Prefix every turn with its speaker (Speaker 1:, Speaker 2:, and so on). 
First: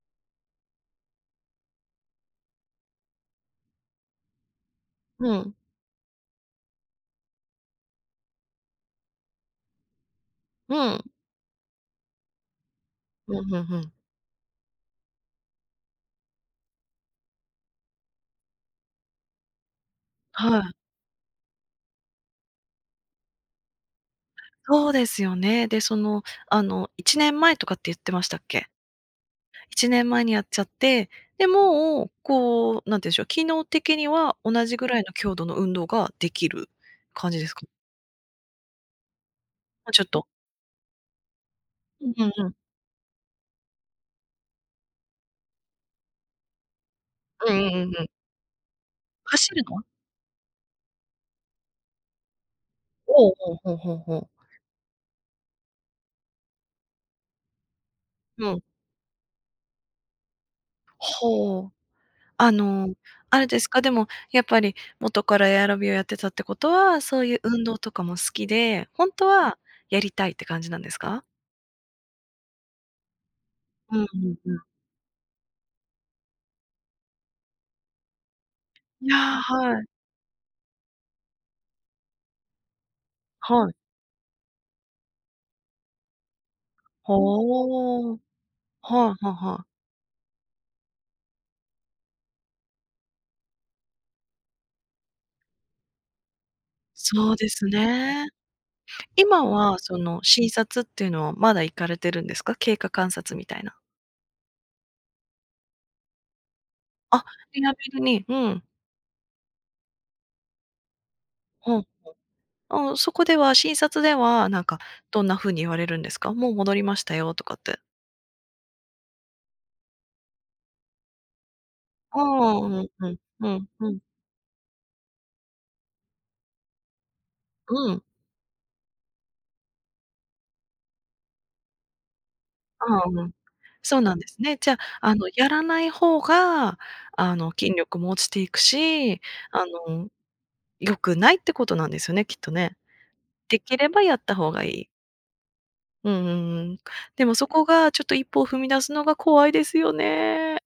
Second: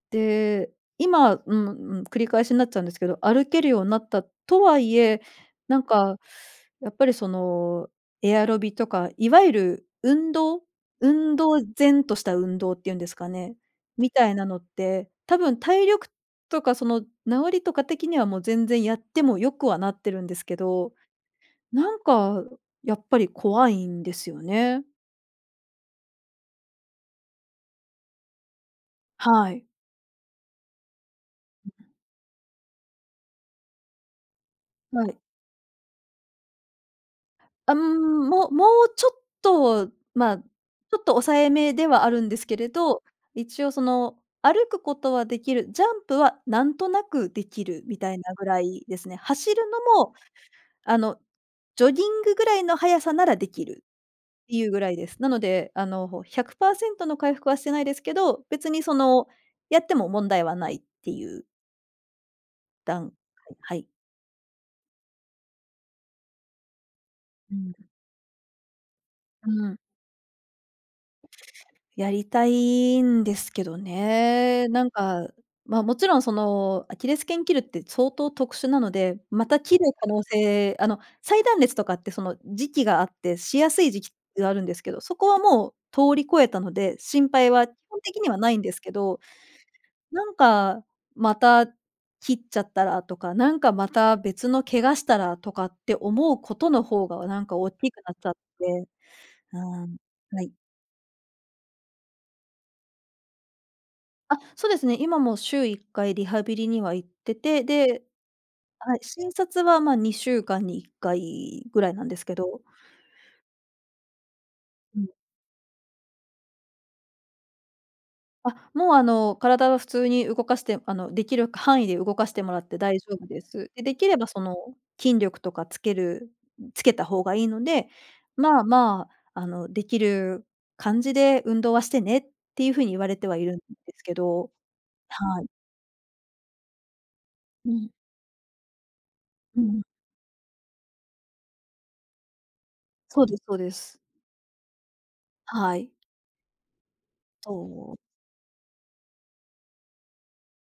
Speaker 1: で、今うんうん、繰り返しになっちゃうんですけど、歩けるようになったとはいえ、
Speaker 2: うん。
Speaker 1: なんかやっぱり、その、エアロビとか、いわゆる運動
Speaker 2: うん。
Speaker 1: 運動然とした運動ってゆんですか
Speaker 2: ふん
Speaker 1: ね、
Speaker 2: ふんふん。
Speaker 1: みたいなのって、多分体力とか、その、治りとか的にはもう全然やっても良くはなってるんですけ
Speaker 2: はい。
Speaker 1: ど、なんかやっぱり怖いんですよね。
Speaker 2: そうですよね。で、その、あの、1年前とかってゆってましたっけ？
Speaker 1: はい。
Speaker 2: 1年前にやっちゃって、で、もう、こう、なんてうゆんしょう、機能的には同じぐらい
Speaker 1: は
Speaker 2: の
Speaker 1: い。
Speaker 2: 強度の運動ができる感じですか？
Speaker 1: あ、うーん、ももうちょっ
Speaker 2: も
Speaker 1: と、
Speaker 2: うちょっと。
Speaker 1: まあ、ちょっと抑えめでは
Speaker 2: う
Speaker 1: あ
Speaker 2: ん
Speaker 1: る
Speaker 2: う
Speaker 1: ん
Speaker 2: ん
Speaker 1: で
Speaker 2: う
Speaker 1: す
Speaker 2: ん。
Speaker 1: けれど、一応、その、歩くことはできる、ジャンプはなんとなくで
Speaker 2: うん
Speaker 1: き
Speaker 2: うんう
Speaker 1: る
Speaker 2: ん
Speaker 1: み
Speaker 2: うん。
Speaker 1: たいなぐらいですね。
Speaker 2: 走
Speaker 1: 走る
Speaker 2: るの
Speaker 1: の
Speaker 2: は？
Speaker 1: も、あの、ジョギングぐらいの速さな
Speaker 2: おお、
Speaker 1: らで
Speaker 2: ほう
Speaker 1: きる
Speaker 2: ほうほうほう。
Speaker 1: っていうぐらいです。なので、あの、100%の回復はしてないですけど、
Speaker 2: うん。
Speaker 1: 別にその、やっても問題はないってゆう
Speaker 2: ほお。あの、
Speaker 1: 段
Speaker 2: あれです
Speaker 1: 階、
Speaker 2: か、
Speaker 1: はい。
Speaker 2: でも、やっぱり元からエアロビをやってたってことは、そうゆう
Speaker 1: う
Speaker 2: 運
Speaker 1: ん。
Speaker 2: 動とかも好きで、ほんと
Speaker 1: う
Speaker 2: は
Speaker 1: ん。
Speaker 2: やりたいって感じなんですか？
Speaker 1: やりたいんですけど
Speaker 2: うんうんうん。
Speaker 1: ね。なんか、ま、もちろん、その、アキレス腱切るって相当特殊なの
Speaker 2: いや、
Speaker 1: で、また切
Speaker 2: は
Speaker 1: る
Speaker 2: い。
Speaker 1: 可能性あの、再断裂とかって、その、時期があって、し
Speaker 2: は
Speaker 1: や
Speaker 2: い。
Speaker 1: すい時期があるんですけど、そこはもう通り越えたので、
Speaker 2: ほ、
Speaker 1: 心配は基本
Speaker 2: お
Speaker 1: 的
Speaker 2: お。
Speaker 1: にはないんですけ
Speaker 2: は
Speaker 1: ど、
Speaker 2: いはいはい。
Speaker 1: なんか、また切っちゃったらとか、なんかまた別の怪我したらとかって思うことのほうが
Speaker 2: そう
Speaker 1: なん
Speaker 2: で
Speaker 1: か
Speaker 2: す
Speaker 1: おっきくなっち
Speaker 2: ね。
Speaker 1: ゃって、
Speaker 2: 今
Speaker 1: うー
Speaker 2: は、
Speaker 1: ん、
Speaker 2: その
Speaker 1: は
Speaker 2: 診
Speaker 1: い。
Speaker 2: 察っていうのはまだ行かれてるんですか？経過観察みたいな。
Speaker 1: あ、そですね、今も週1回リハビリには行っ
Speaker 2: あ、
Speaker 1: て
Speaker 2: リ
Speaker 1: て、
Speaker 2: ハビリ
Speaker 1: で
Speaker 2: に、うん。
Speaker 1: はい、診察は、まあ、2週間に1回
Speaker 2: うんう
Speaker 1: ぐ
Speaker 2: ん。
Speaker 1: らいなんですけど
Speaker 2: ああ、そこでは、診察では、なんか、
Speaker 1: うん。
Speaker 2: どんな風に言われるんですか？もう戻りましたよ、とかって。
Speaker 1: あ、もう、あの、体は普通に動かして、あの、できる範囲で動
Speaker 2: ああ
Speaker 1: かしても
Speaker 2: ああ、
Speaker 1: らっ
Speaker 2: う
Speaker 1: て
Speaker 2: ん
Speaker 1: 大
Speaker 2: う
Speaker 1: 丈
Speaker 2: ん、
Speaker 1: 夫で
Speaker 2: うん
Speaker 1: す。で、
Speaker 2: う
Speaker 1: で
Speaker 2: ん。
Speaker 1: きればその、筋力とかつけるん、つけた方がいいので、
Speaker 2: うん。
Speaker 1: まあまあ、あの、できる感じで運動はしてねってゆう風
Speaker 2: あ
Speaker 1: に言
Speaker 2: あ、
Speaker 1: われ
Speaker 2: う
Speaker 1: て
Speaker 2: ん。
Speaker 1: はいるんで
Speaker 2: そ
Speaker 1: す
Speaker 2: うな
Speaker 1: け
Speaker 2: んです
Speaker 1: ど。
Speaker 2: ね。じゃあ、あの、
Speaker 1: は
Speaker 2: や
Speaker 1: い。
Speaker 2: らない方が、あの、
Speaker 1: う
Speaker 2: 筋
Speaker 1: ん。
Speaker 2: 力も落ちていくし、
Speaker 1: う
Speaker 2: あ
Speaker 1: ん。
Speaker 2: の、良くないってことなんですよね、きっとね。
Speaker 1: そうですそう
Speaker 2: 出
Speaker 1: で
Speaker 2: 来れ
Speaker 1: す。
Speaker 2: ばやった方がいい。
Speaker 1: はい。
Speaker 2: うんうんうん。でもそ
Speaker 1: そ
Speaker 2: こが
Speaker 1: う。
Speaker 2: ちょっと、1歩を踏み出すのが怖いですよね。